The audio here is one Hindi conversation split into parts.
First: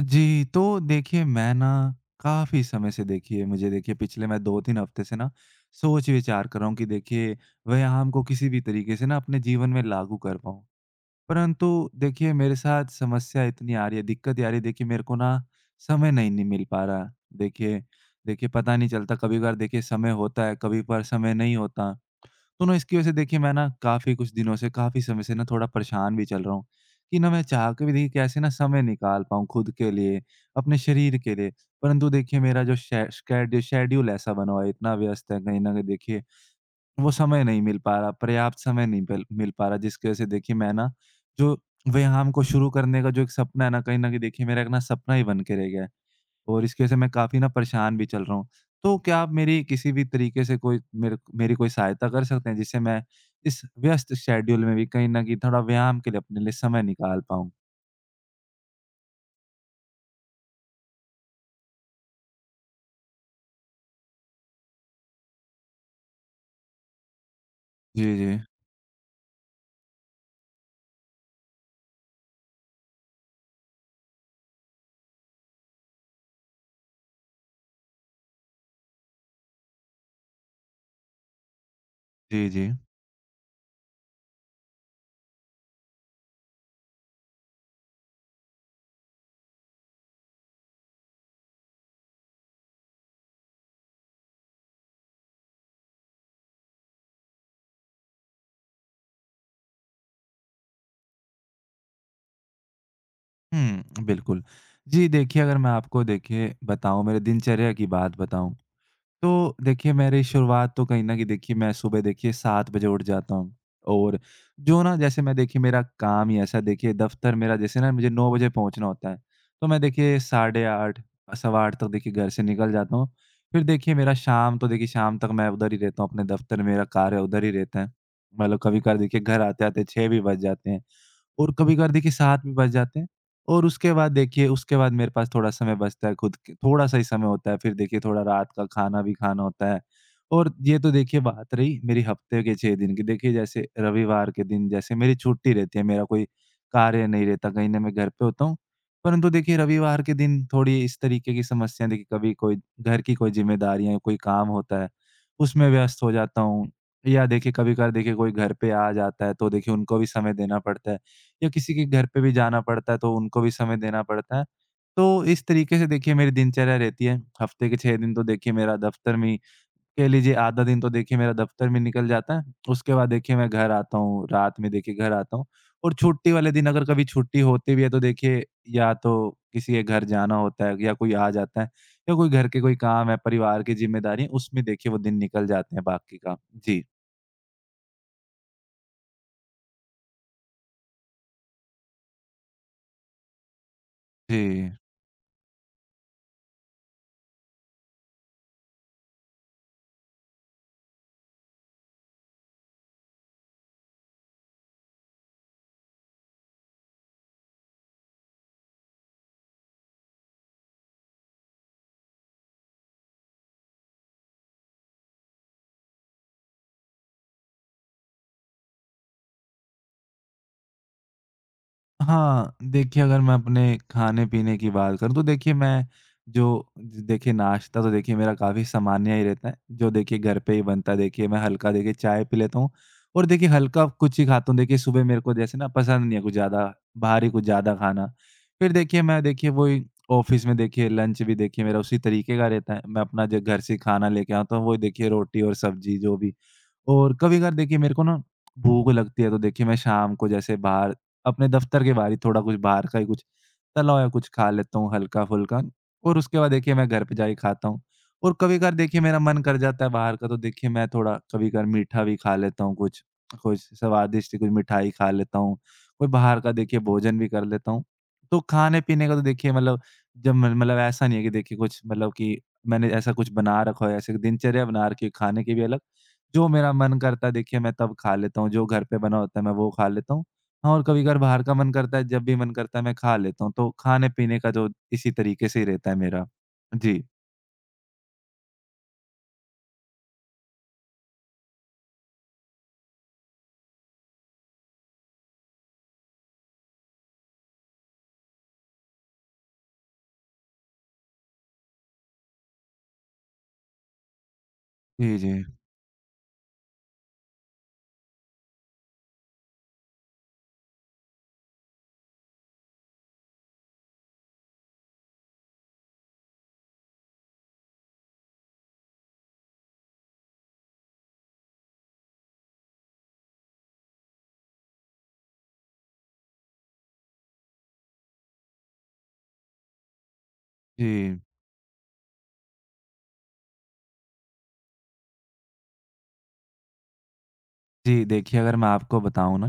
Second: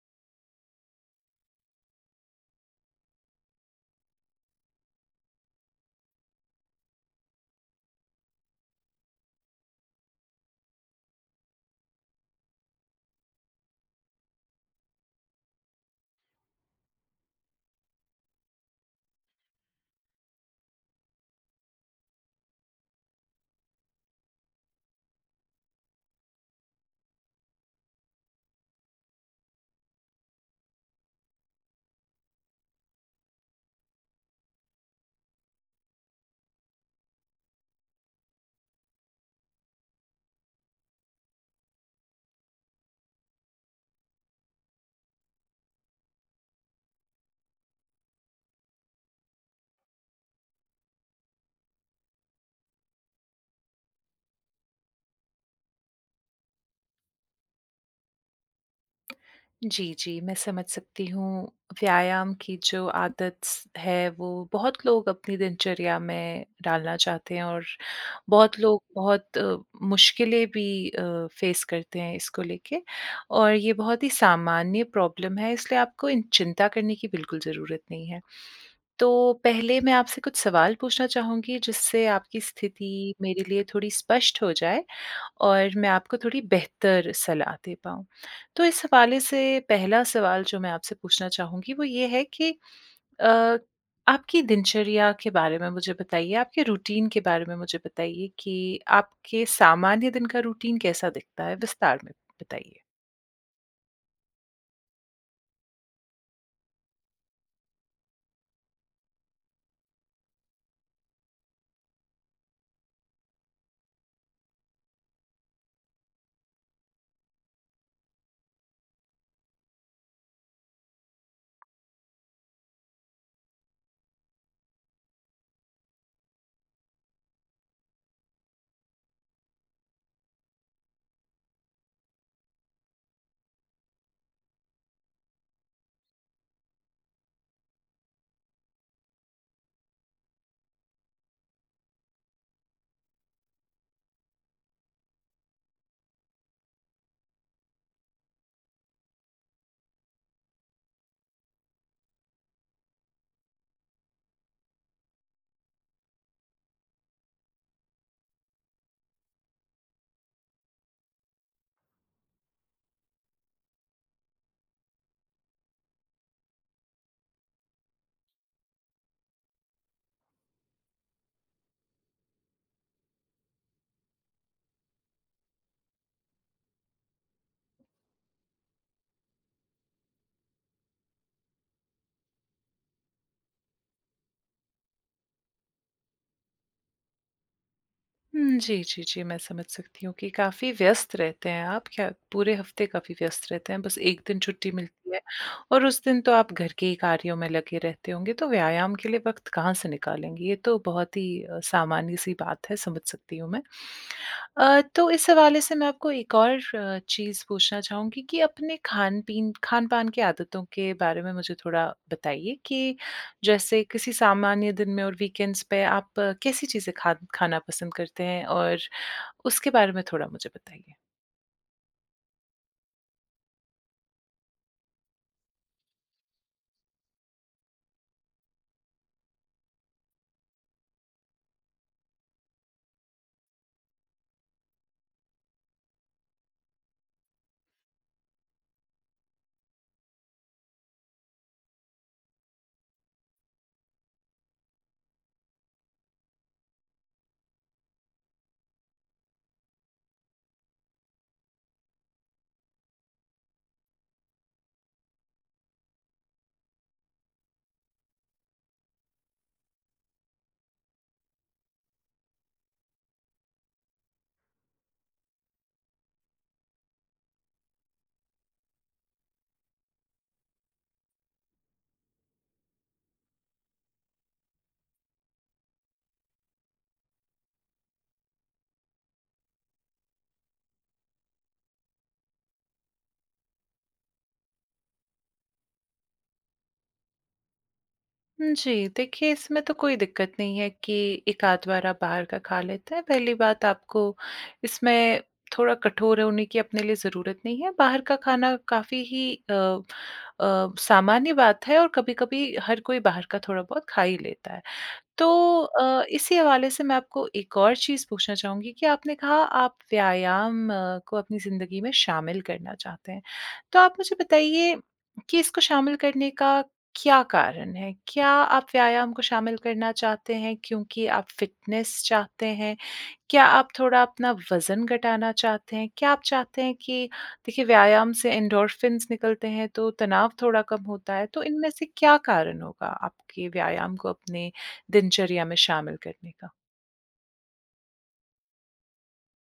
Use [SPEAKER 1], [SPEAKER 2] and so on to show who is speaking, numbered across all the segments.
[SPEAKER 1] जी, तो देखिए मैं ना काफ़ी समय से देखिए मुझे देखिए पिछले मैं 2-3 हफ्ते से ना सोच-विचार कर रहा हूँ कि देखिए व्यायाम को किसी भी तरीके से ना अपने जीवन में लागू कर पाऊँ। परंतु देखिए मेरे साथ समस्या इतनी आ रही है, दिक्कत ये आ रही है देखिए मेरे को ना समय नहीं नहीं मिल पा रहा। देखिए देखिए पता नहीं चलता, कभी-कभार देखिए समय होता है, कभी-कभार समय नहीं होता। तो ना इसकी वजह से देखिए मैं ना काफ़ी कुछ दिनों से काफ़ी समय से ना थोड़ा परेशान भी चल रहा हूँ कि ना मैं चाह के भी देखिए कैसे ना समय निकाल पाऊँ खुद के लिए, अपने शरीर के लिए। परंतु देखिए मेरा जो शे स्केड शेड्यूल ऐसा बना हुआ है, इतना व्यस्त है कहीं न कहीं देखिए वो समय नहीं मिल पा रहा, पर्याप्त समय नहीं पल मिल पा रहा, जिसकी वजह से देखिए मैं ना जो व्यायाम को शुरू करने का जो एक सपना है ना, कहीं न कहीं देखिए मेरा एक ना सपना ही बन के रह गया है। और इसकी वजह से मैं काफ़ी ना परेशान भी चल रहा हूँ। तो क्या आप मेरी किसी भी तरीके से कोई मेरे मेरी कोई सहायता कर सकते हैं, जिससे मैं इस व्यस्त शेड्यूल में भी कहीं न कहीं थोड़ा व्यायाम के लिए अपने लिए समय निकाल पाऊँ?
[SPEAKER 2] जी, जी, मैं समझ सकती हूँ। व्यायाम की जो आदत स है वो बहुत लोग अपनी दिनचर्या में डालना चाहते हैं और
[SPEAKER 1] जी, जी।
[SPEAKER 2] बहुत लोग मुश्किलें भी फ़ेस करते हैं इसको लेके और ये बहुत ही सामान्य प्रॉब्लम है इसलिए आपको इन चिंता करने की बिल्कुल ज़रूरत नहीं है। तो पहले मैं आपसे कुछ सवाल पूछना चाहूँगी जिससे आपकी
[SPEAKER 1] जी, जी।
[SPEAKER 2] स्थिति मेरे लिए थोड़ी स्पष्ट हो जाए और मैं आपको थोड़ी बेहतर सलाह दे पाऊँ। तो इस हवाले से पहला सवाल जो मैं आपसे पूछना चाहूँगी वो ये है कि अ, आपकी दिनचर्या के बारे में मुझे बताइए, आपके रूटीन के बारे में मुझे बताइए कि आपके सामान्य दिन का रूटीन कैसा दिखता है? विस्तार में बताइए।
[SPEAKER 1] हुँ, बिल्कुल। जी, देखिए अगर मैं आपको देखिए बताऊँ, मेरे दिनचर्या की बात बताऊँ, तो देखिए मेरी शुरुआत तो कहीं न कहीं देखिए मैं सुबह देखिए 7 बजे उठ जाता हूँ। और जो ना जैसे मैं देखिए, मेरा काम ही ऐसा है, देखिए दफ़्तर मेरा, जैसे ना मुझे 9 बजे पहुँचना होता है। तो मैं देखिए 8:30, सवा 8 तक देखिए घर से निकल जाता हूँ। फिर देखिए मेरा शाम तो, देखिए शाम तक मैं उधर ही रहता हूँ, अपने दफ़्तर, मेरा कार्य उधर ही रहता है। मतलब कभी-कभार देखिए घर आते-आते 6 भी बज जाते हैं। और कभी-कभार देखिए साथ भी बच जाते हैं। और उसके बाद मेरे पास थोड़ा समय बचता है, खुद के थोड़ा-सा ही समय होता है। फिर देखिए थोड़ा रात का खाना भी खाना होता है। और ये तो देखिए बात रही मेरी हफ्ते के 6 दिन की। देखिए जैसे रविवार के दिन, जैसे मेरी छुट्टी रहती है, मेरा कोई कार्य नहीं रहता, कहीं न मैं घर पे होता हूँ। परंतु देखिए रविवार के दिन थोड़ी इस तरीके की समस्याएँ, देखिए कभी कोई घर की कोई ज़िम्मेदारियाँ, कोई काम होता है, उसमें व्यस्त हो जाता हूँ। या देखिए कभी-कभार देखिए कोई घर पे आ जाता है, तो देखिए उनको भी समय देना पड़ता है। या किसी के घर पे भी जाना पड़ता है, तो उनको भी समय देना पड़ता है। तो इस तरीके से देखिए मेरी दिनचर्या रहती है। हफ्ते के 6 दिन तो देखिए मेरा दफ़्तर में ही, कह लीजिए आधा दिन तो देखिए मेरा दफ़्तर में निकल जाता है। उसके बाद देखिए मैं घर आता हूँ, रात में देखिए घर आता हूँ। और छुट्टी वाले दिन, अगर कभी छुट्टी होती भी है, तो देखिए या तो किसी के घर जाना होता है, या कोई आ जाता है, या कोई घर के कोई काम है, परिवार की ज़िम्मेदारी है, उसमें देखिए वो दिन निकल जाते हैं बाकी का। जी।
[SPEAKER 2] हुँ, जी, जी, जी, मैं समझ सकती हूँ कि काफ़ी व्यस्त रहते हैं आप, क्या पूरे हफ़्ते काफ़ी व्यस्त रहते हैं, बस 1
[SPEAKER 1] जी।
[SPEAKER 2] दिन छुट्टी मिलती है और उस दिन तो आप घर के ही कार्यों में लगे रहते होंगे, तो व्यायाम के लिए वक़्त कहाँ से निकालेंगी? ये तो बहुत ही सामान्य-सी बात है, समझ सकती हूँ मैं। तो इस हवाले से मैं आपको एक और चीज़ पूछना चाहूँगी कि अपने खान-पीन खान-पान की आदतों के बारे में मुझे थोड़ा बताइए कि जैसे किसी सामान्य दिन में और वीकेंड्स पे आप कैसी चीज़ें खा खाना पसंद करते हैं और उसके बारे में थोड़ा मुझे बताइए?
[SPEAKER 1] हाँ, देखिए अगर मैं अपने खाने-पीने की बात करूँ, तो देखिए मैं जो देखिए नाश्ता तो देखिए मेरा काफ़ी सामान्य ही रहता है, जो देखिए घर पे ही बनता है, देखिए मैं हल्का देखिए चाय पी लेता हूँ और देखिए हल्का कुछ ही खाता हूँ। देखिए सुबह मेरे को जैसे ना पसंद नहीं है कुछ ज़्यादा भारी, कुछ ज़्यादा खाना। फिर देखिए मैं देखिए वही ऑफ़िस में देखिए लंच भी देखिए मेरा उसी तरीके का रहता है। मैं अपना जो घर से खाना लेके आता हूँ, वही देखिए रोटी और सब्ज़ी, जो भी। और कभी-कभार देखिए मेरे को ना भूख लगती है, तो देखिए मैं शाम को जैसे बाहर, अपने दफ्तर के बाहर ही थोड़ा कुछ, बाहर का ही कुछ तला हुआ कुछ खा लेता हूँ, हल्का-फुल्का। और उसके बाद देखिए मैं घर पे जाके खाता हूँ। और कभी-कभार देखिए मेरा मन कर जाता है बाहर का, तो देखिए मैं थोड़ा कभी-कभार मीठा भी खा लेता हूँ कुछ, कुछ स्वादिष्ट कुछ मिठाई खा लेता हूँ, कोई बाहर का देखिए भोजन भी कर लेता हूँ। तो खाने-पीने का तो देखिए मतलब जब म मतलब ऐसा नहीं है कि देखिए कुछ, मतलब कि मैंने ऐसा कुछ बना रखा हो, ऐसे दिनचर्या बना रखी है खाने की भी अलग। जो मेरा मन करता है देखिए मैं तब खा लेता हूँ, जो घर पे बना होता है मैं वो खा लेता हूँ। हाँ, और कभी-कभार बाहर का मन करता है, जब भी मन करता है मैं खा लेता हूँ, तो खाने-पीने का जो इसी तरीके से ही रहता है मेरा। जी।
[SPEAKER 2] जी, देखिए इसमें तो कोई दिक्कत नहीं है कि एक आध बार आप बाहर का खा लेते हैं। पहली बात आपको इसमें थोड़ा कठोर होने की अपने लिए ज़रूरत नहीं है। बाहर का खाना काफ़ी ही सामान्य बात है और कभी-कभी हर कोई बाहर का थोड़ा बहुत खा ही लेता है।
[SPEAKER 1] जी,
[SPEAKER 2] तो
[SPEAKER 1] जी।
[SPEAKER 2] इसी हवाले से मैं आपको एक और चीज़ पूछना चाहूँगी कि आपने कहा आप व्यायाम को अपनी ज़िंदगी में शामिल करना चाहते हैं। तो आप मुझे बताइए कि इसको शामिल करने का क्या कारण है? क्या आप व्यायाम को शामिल करना चाहते हैं क्योंकि आप फ़िटनेस चाहते हैं? क्या आप थोड़ा अपना वज़न घटाना चाहते हैं? क्या आप चाहते हैं कि देखिए व्यायाम से एंडोर्फिन्स निकलते हैं तो तनाव थोड़ा कम होता
[SPEAKER 1] जी।
[SPEAKER 2] है, तो इनमें से क्या कारण होगा आपके व्यायाम को अपने दिनचर्या में शामिल करने का?
[SPEAKER 1] जी, देखिए अगर मैं आपको बताऊँ ना,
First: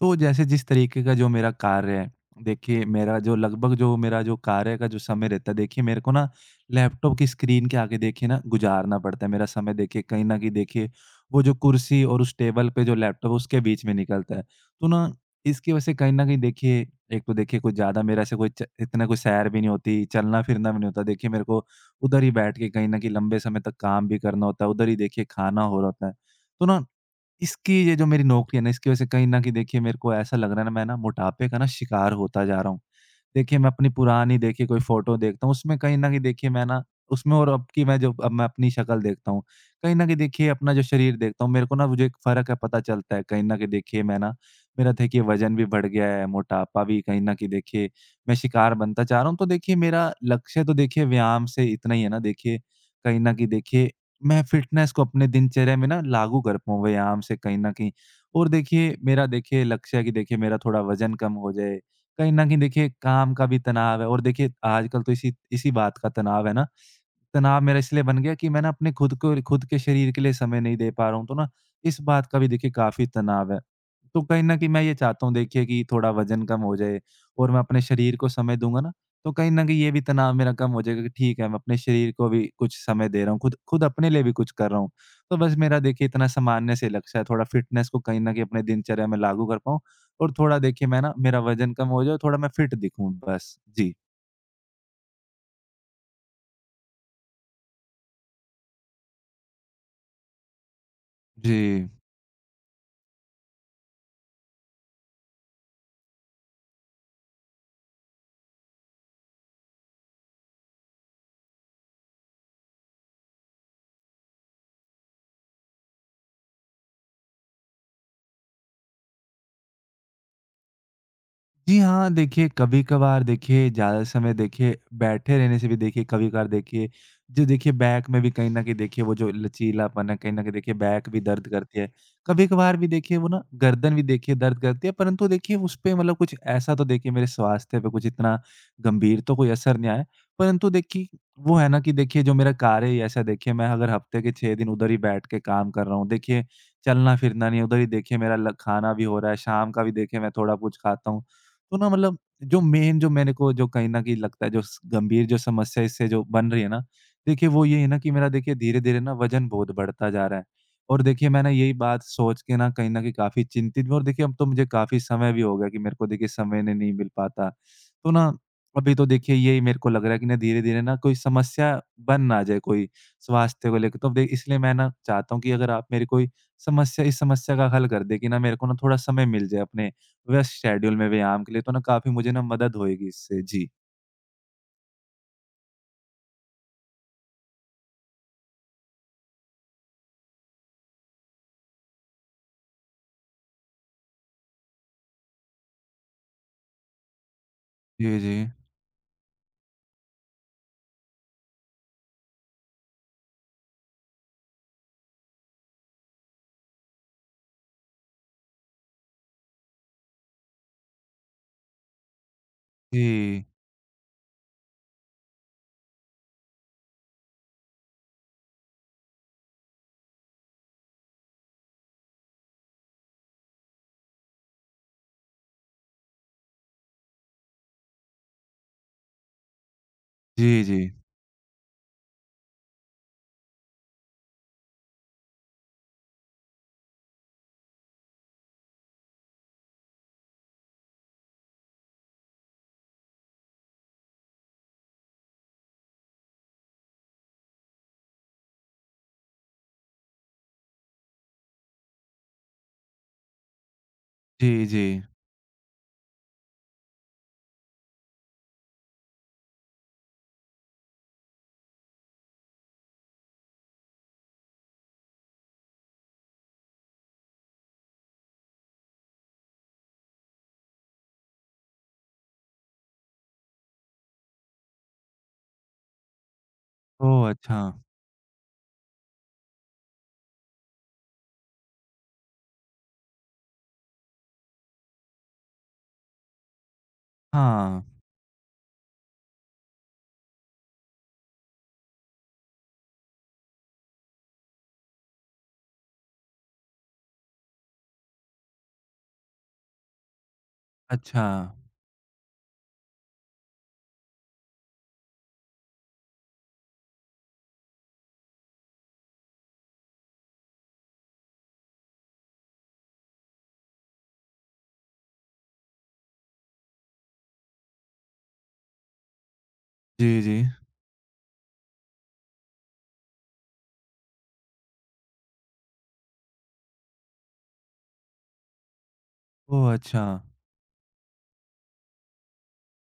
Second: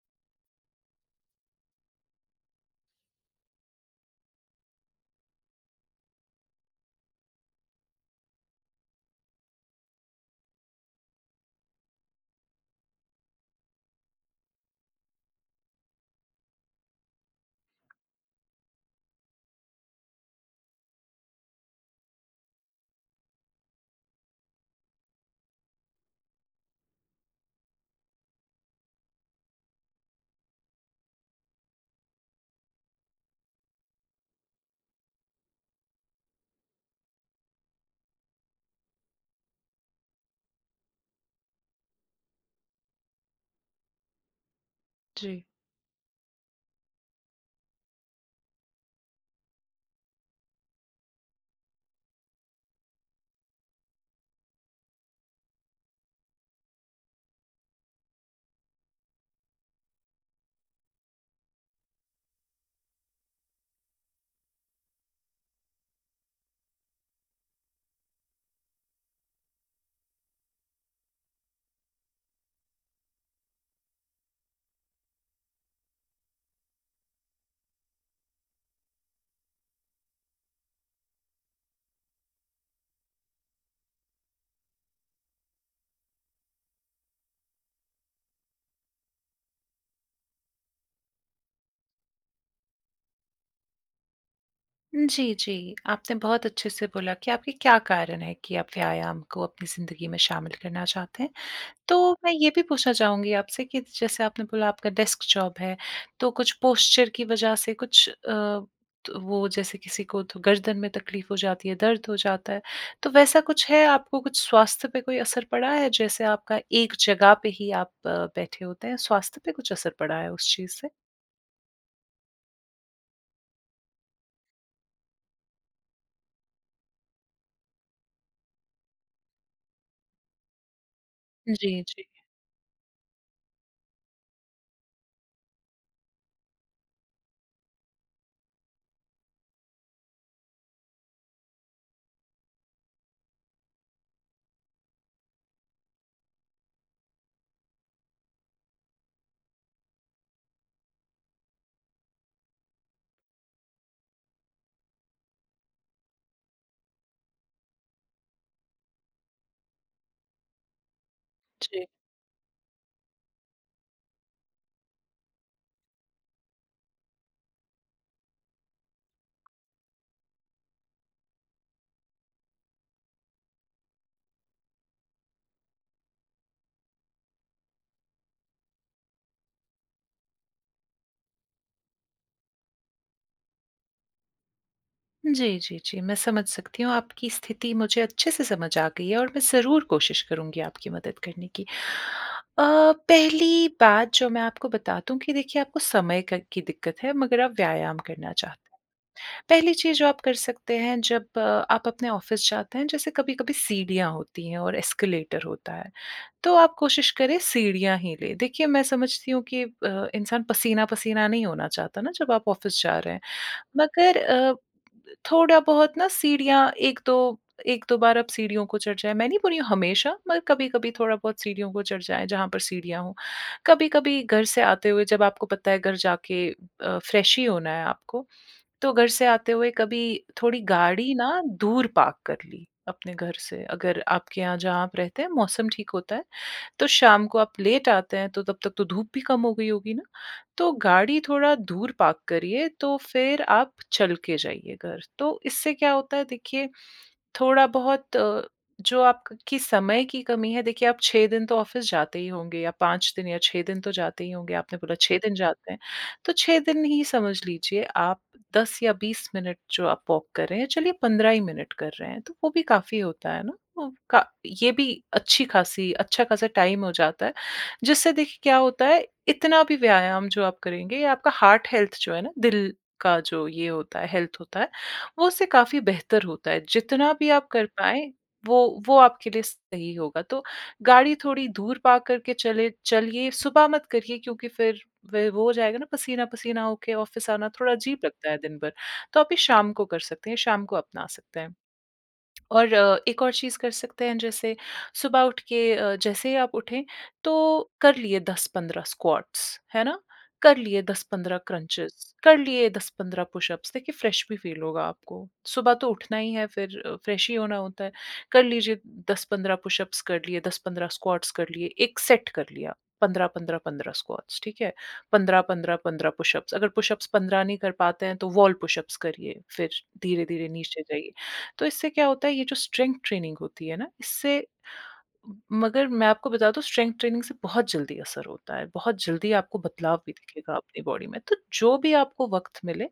[SPEAKER 1] तो जैसे जिस तरीके का जो मेरा कार्य है, देखिए मेरा जो कार्य का जो समय रहता है, देखिए मेरे को ना लैपटॉप की स्क्रीन के आगे देखिए ना गुज़ारना पड़ता है। मेरा समय देखिए कहीं न कहीं देखिए वो जो कुर्सी और उस टेबल पे जो लैपटॉप है, उसके बीच में निकलता है। तो ना इसकी वजह से कहीं न कहीं देखिए एक तो देखिए कुछ ज़्यादा, मेरा ऐसे कोई च इतना कोई सैर भी नहीं होती, चलना-फिरना भी नहीं होता। देखिए मेरे को उधर ही बैठ के कहीं न कहीं लंबे समय तक काम भी करना होता है, उधर ही देखिए खाना हो रहा होता है। तो ना इसकी ये जो मेरी नौकरी है ना, इसकी वजह से कहीं न कहीं देखिए मेरे को ऐसा लग रहा है ना, मैं ना मोटापे का ना शिकार होता जा रहा हूँ। देखिए, मैं अपनी पुरानी देखिए कोई फ़ोटो देखता हूँ, उसमें कहीं न कहीं देखिए मैं ना उसमें, और अब की मैं, जो अब मैं अपनी शक्ल देखता हूँ, कहीं न कहीं देखिए अपना जो शरीर देखता हूँ, मेरे को ना, मुझे एक फ़र्क है, पता चलता है। कहीं न कहीं देखिए मैं ना, मेरा देखिए
[SPEAKER 2] जी।
[SPEAKER 1] वज़न भी बढ़ गया है, मोटापा भी कहीं न कहीं देखिए मैं शिकार बनता जा रहा हूँ। तो देखिए मेरा लक्ष्य तो देखिए व्यायाम से इतना ही है ना देखिए, कहीं न कहीं देखिए मैं फ़िटनेस को अपने दिनचर्या में ना लागू कर पाऊँ, व्यायाम से कहीं न कहीं। और देखिए मेरा देखिए लक्ष्य है कि देखिए मेरा थोड़ा वज़न कम हो जाए। कहीं न कहीं देखिए काम का भी तनाव है, और देखिए आजकल तो इसी इसी बात का तनाव है ना, तनाव मेरा इसलिए बन गया कि मैं ना अपने खुद के शरीर के लिए समय नहीं दे पा रहा हूँ, तो ना इस बात का भी देखिए काफ़ी तनाव है। तो कहीं न कहीं मैं ये चाहता हूँ देखिए कि थोड़ा वज़न कम हो जाए, और मैं अपने शरीर को समय दूँगा ना, तो कहीं न कहीं ये भी तनाव मेरा कम हो जाएगा कि ठीक है, मैं अपने शरीर को भी कुछ समय दे रहा हूँ, खुद खुद अपने लिए भी कुछ कर रहा हूँ। तो बस मेरा देखिए इतना सामान्य से लक्ष्य है, थोड़ा फ़िटनेस को कहीं न कहीं अपने दिनचर्या में लागू कर पाऊँ और थोड़ा देखिए मैं ना, मेरा वज़न कम हो जाए और थोड़ा मैं फ़िट दिखूँ बस। जी।
[SPEAKER 2] जी, जी। आपने बहुत अच्छे से बोला कि आपके क्या कारण है कि आप व्यायाम को अपनी ज़िंदगी में शामिल करना चाहते हैं?
[SPEAKER 1] जी।
[SPEAKER 2] तो मैं ये भी पूछना चाहूँगी आपसे कि जैसे आपने बोला आपका डेस्क जॉब है, तो कुछ पोस्चर की वजह से कुछ तो वो जैसे किसी को तो गर्दन में तकलीफ हो जाती है, दर्द हो जाता है, तो वैसा कुछ है? आपको कुछ स्वास्थ्य पे कोई असर पड़ा है? जैसे आपका एक जगह पे ही आप बैठे होते हैं, स्वास्थ्य पे कुछ असर पड़ा है उस चीज़ से?
[SPEAKER 1] जी हाँ, देखिए कभी-कभार देखिए ज़्यादा समय देखिए बैठे रहने से भी देखिए कभी-कभार देखिए जो देखिए बैक में भी कहीं न कहीं देखिए वो जो लचीलापन है, कहीं न कहीं देखिए बैक भी दर्द करती
[SPEAKER 2] जी,
[SPEAKER 1] है।
[SPEAKER 2] जी,
[SPEAKER 1] कभी-कभार भी देखिए वो ना गर्दन भी देखिए दर्द करती है, परंतु देखिए उसपे मतलब कुछ ऐसा तो देखिए मेरे स्वास्थ्य पे कुछ इतना गंभीर तो कोई असर नहीं आया। परंतु देखिए वो है ना कि देखिए जो मेरा कार्य ही ऐसा है, देखिए मैं अगर हफ्ते के 6 दिन उधर ही बैठ के काम कर रहा हूँ, देखिए चलना-फिरना नहीं है, उधर ही देखिए मेरा ल खाना भी हो रहा है, शाम का भी देखिए मैं थोड़ा कुछ खाता हूँ। तो ना मतलब जो मेन जो मेरे को जो कहीं न कहीं लगता है, जो स गंभीर जो समस्या इससे जो बन रही है ना, देखिए वो ये है ना कि मेरा देखिए धीरे-धीरे ना वज़न बहुत बढ़ता जा रहा है। और देखिए मैं ना यही
[SPEAKER 2] जी।
[SPEAKER 1] बात सोच के ना कहीं न कहीं काफ़ी चिंतित भी हूँ, और देखिए अब तो मुझे काफ़ी समय भी हो गया कि मेरे को देखिए समय नहीं नहीं मिल पाता। तो ना अभी तो देखिए यही मेरे को लग रहा है कि ना धीरे-धीरे ना कोई समस्या बन ना जाए कोई स्वास्थ्य को लेके। तो दे इसलिए मैं ना चाहता हूँ कि अगर आप मेरी कोई समस्या इस समस्या का हल कर दें कि ना मेरे को ना थोड़ा समय मिल जाए अपने व्यस्त शेड्यूल में व्यायाम के लिए, तो ना काफ़ी मुझे ना मदद होएगी इससे। जी।
[SPEAKER 2] जी, जी, जी। मैं समझ सकती हूँ, आपकी स्थिति मुझे अच्छे से समझ आ गई है और मैं ज़रूर कोशिश करूँगी आपकी मदद करने की। पहली बात जो मैं आपको बता दूँ कि देखिए आपको समय क की दिक्कत है मगर आप व्यायाम
[SPEAKER 1] जी,
[SPEAKER 2] करना
[SPEAKER 1] जी।
[SPEAKER 2] चाहते हैं। पहली चीज़ जो आप कर सकते हैं जब आप अपने ऑफ़िस जाते हैं, जैसे कभी-कभी सीढ़ियाँ होती हैं और एस्केलेटर होता है, तो आप कोशिश करें सीढ़ियाँ ही लें। देखिए मैं समझती हूँ कि इंसान पसीना-पसीना नहीं होना चाहता ना जब आप ऑफ़िस जा रहे हैं,
[SPEAKER 1] जी।
[SPEAKER 2] मगर अ, थोड़ा बहुत ना सीढ़ियाँ 1-2 बार आप सीढ़ियों को चढ़ जाएँ। मैं नहीं बोल रही हूँ हमेशा मगर कभी-कभी थोड़ा बहुत सीढ़ियों को चढ़ जाएँ जहाँ पर सीढ़ियाँ हों। कभी-कभी घर से आते हुए जब आपको पता है घर जाके फ्रेश ही होना है आपको, तो घर से आते हुए कभी
[SPEAKER 1] जी,
[SPEAKER 2] थोड़ी
[SPEAKER 1] जी।
[SPEAKER 2] गाड़ी ना दूर पार्क कर ली अपने घर से। अगर आपके यहाँ जहाँ आप रहते हैं मौसम ठीक होता है तो शाम को आप लेट आते हैं तो तब तक तो धूप भी कम हो गई होगी ना? तो गाड़ी थोड़ा दूर पार्क करिए तो फिर आप चल के जाइए घर। तो इससे क्या होता है देखिए थोड़ा बहुत जो आपकी समय की कमी है देखिए आप 6 दिन तो ऑफ़िस जाते ही होंगे या 5 दिन या 6 दिन तो जाते ही
[SPEAKER 1] जी,
[SPEAKER 2] होंगे। आपने
[SPEAKER 1] जी।
[SPEAKER 2] बोला 6 दिन जाते हैं, तो 6 दिन ही समझ लीजिए आप 10 या 20 मिनट जो आप वॉक कर रहे हैं, चलिए 15 ही मिनट कर रहे हैं, तो वो भी काफ़ी होता है ना? वो का ये भी अच्छी खासी अच्छा खासा टाइम हो जाता है, जिससे देखिए क्या होता है इतना भी व्यायाम जो आप करेंगे ये आपका हार्ट हेल्थ जो है ना, दिल का जो ये होता है, हेल्थ होता है, वो उससे काफ़ी बेहतर होता है, जितना
[SPEAKER 1] ओह!
[SPEAKER 2] भी आप
[SPEAKER 1] अच्छा।
[SPEAKER 2] कर पाएँ, वो आपके लिए सही होगा। तो गाड़ी थोड़ी दूर पार्क करके चले चलिए, सुबह मत करिए क्योंकि फिर वे वो हो जाएगा ना पसीना-पसीना होके ऑफ़िस आना, थोड़ा
[SPEAKER 1] हाँ।
[SPEAKER 2] अजीब लगता है दिन भर। तो आप ये शाम को कर सकते हैं, शाम को अपना सकते हैं। और एक और चीज़ कर सकते हैं जैसे सुबह उठ के जैसे ही आप उठें तो कर लिए 10-15 स्क्वाट्स, है ना? कर लिए
[SPEAKER 1] अच्छा।
[SPEAKER 2] 10-15 क्रंचेस, कर लिए 10-15 पुशअप्स, देखिए फ्रेश भी फ़ील होगा आपको। सुबह तो उठना ही है फिर फ्रेश ही होना होता है। कर लीजिए 10-15 पुशअप्स कर लिए, 10-15 स्क्वाट्स कर लिए, एक सेट कर लिया 15-15-15 स्क्वाट्स, ठीक है? 15-15-15 पुशअप्स, अगर पुशअप्स 15 नहीं कर पाते हैं तो वॉल पुशअप्स करिए, फिर
[SPEAKER 1] जी, जी।
[SPEAKER 2] धीरे-धीरे नीचे जाइए। तो इससे क्या होता है ये जो स्ट्रेंथ ट्रेनिंग होती है ना इससे मगर मैं आपको बता दूँ स्ट्रेंथ ट्रेनिंग से बहुत जल्दी असर होता है, बहुत जल्दी आपको
[SPEAKER 1] ओह!
[SPEAKER 2] बदलाव
[SPEAKER 1] अच्छा।
[SPEAKER 2] भी दिखेगा अपनी बॉडी में। तो जो भी आपको वक़्त मिले,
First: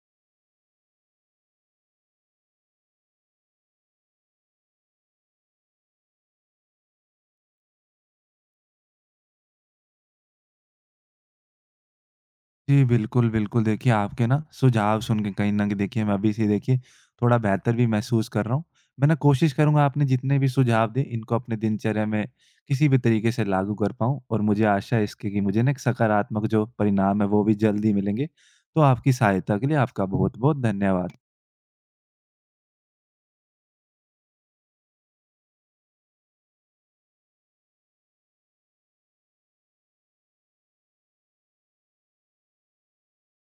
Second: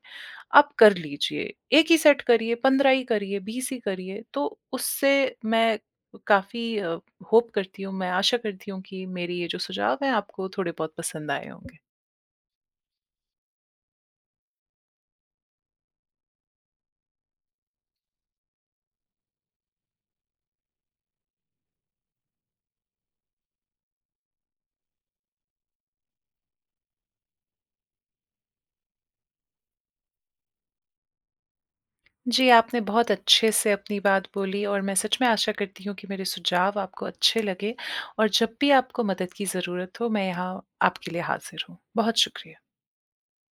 [SPEAKER 2] आप कर लीजिए। 1 ही सेट करिए, 15 ही करिए, 20 ही करिए। तो उससे मैं काफ़ी होप करती हूँ, मैं आशा करती हूँ कि मेरे ये जो सुझाव हैं आपको थोड़े बहुत पसंद आए होंगे।
[SPEAKER 1] जी, बिल्कुल, बिल्कुल। देखिए, आपके ना सुझाव सुन के कहीं न कहीं देखिए मैं अभी से देखिए थोड़ा बेहतर भी महसूस कर रहा हूँ। मैं ना कोशिश करूँगा आपने जितने भी सुझाव दिए, इनको अपने दिनचर्या में किसी भी तरीके से लागू कर पाऊँ, और मुझे आशा है इसकी कि मुझे ना एक सकारात्मक जो परिणाम है वो भी जल्द ही मिलेंगे। तो आपकी सहायता के लिए आपका बहुत-बहुत धन्यवाद।
[SPEAKER 2] जी, आपने बहुत अच्छे से अपनी बात बोली और मैं सच में आशा करती हूँ कि मेरे सुझाव आपको अच्छे लगे और जब भी आपको मदद की ज़रूरत हो, मैं यहाँ आपके लिए हाज़िर हूँ। बहुत शुक्रिया।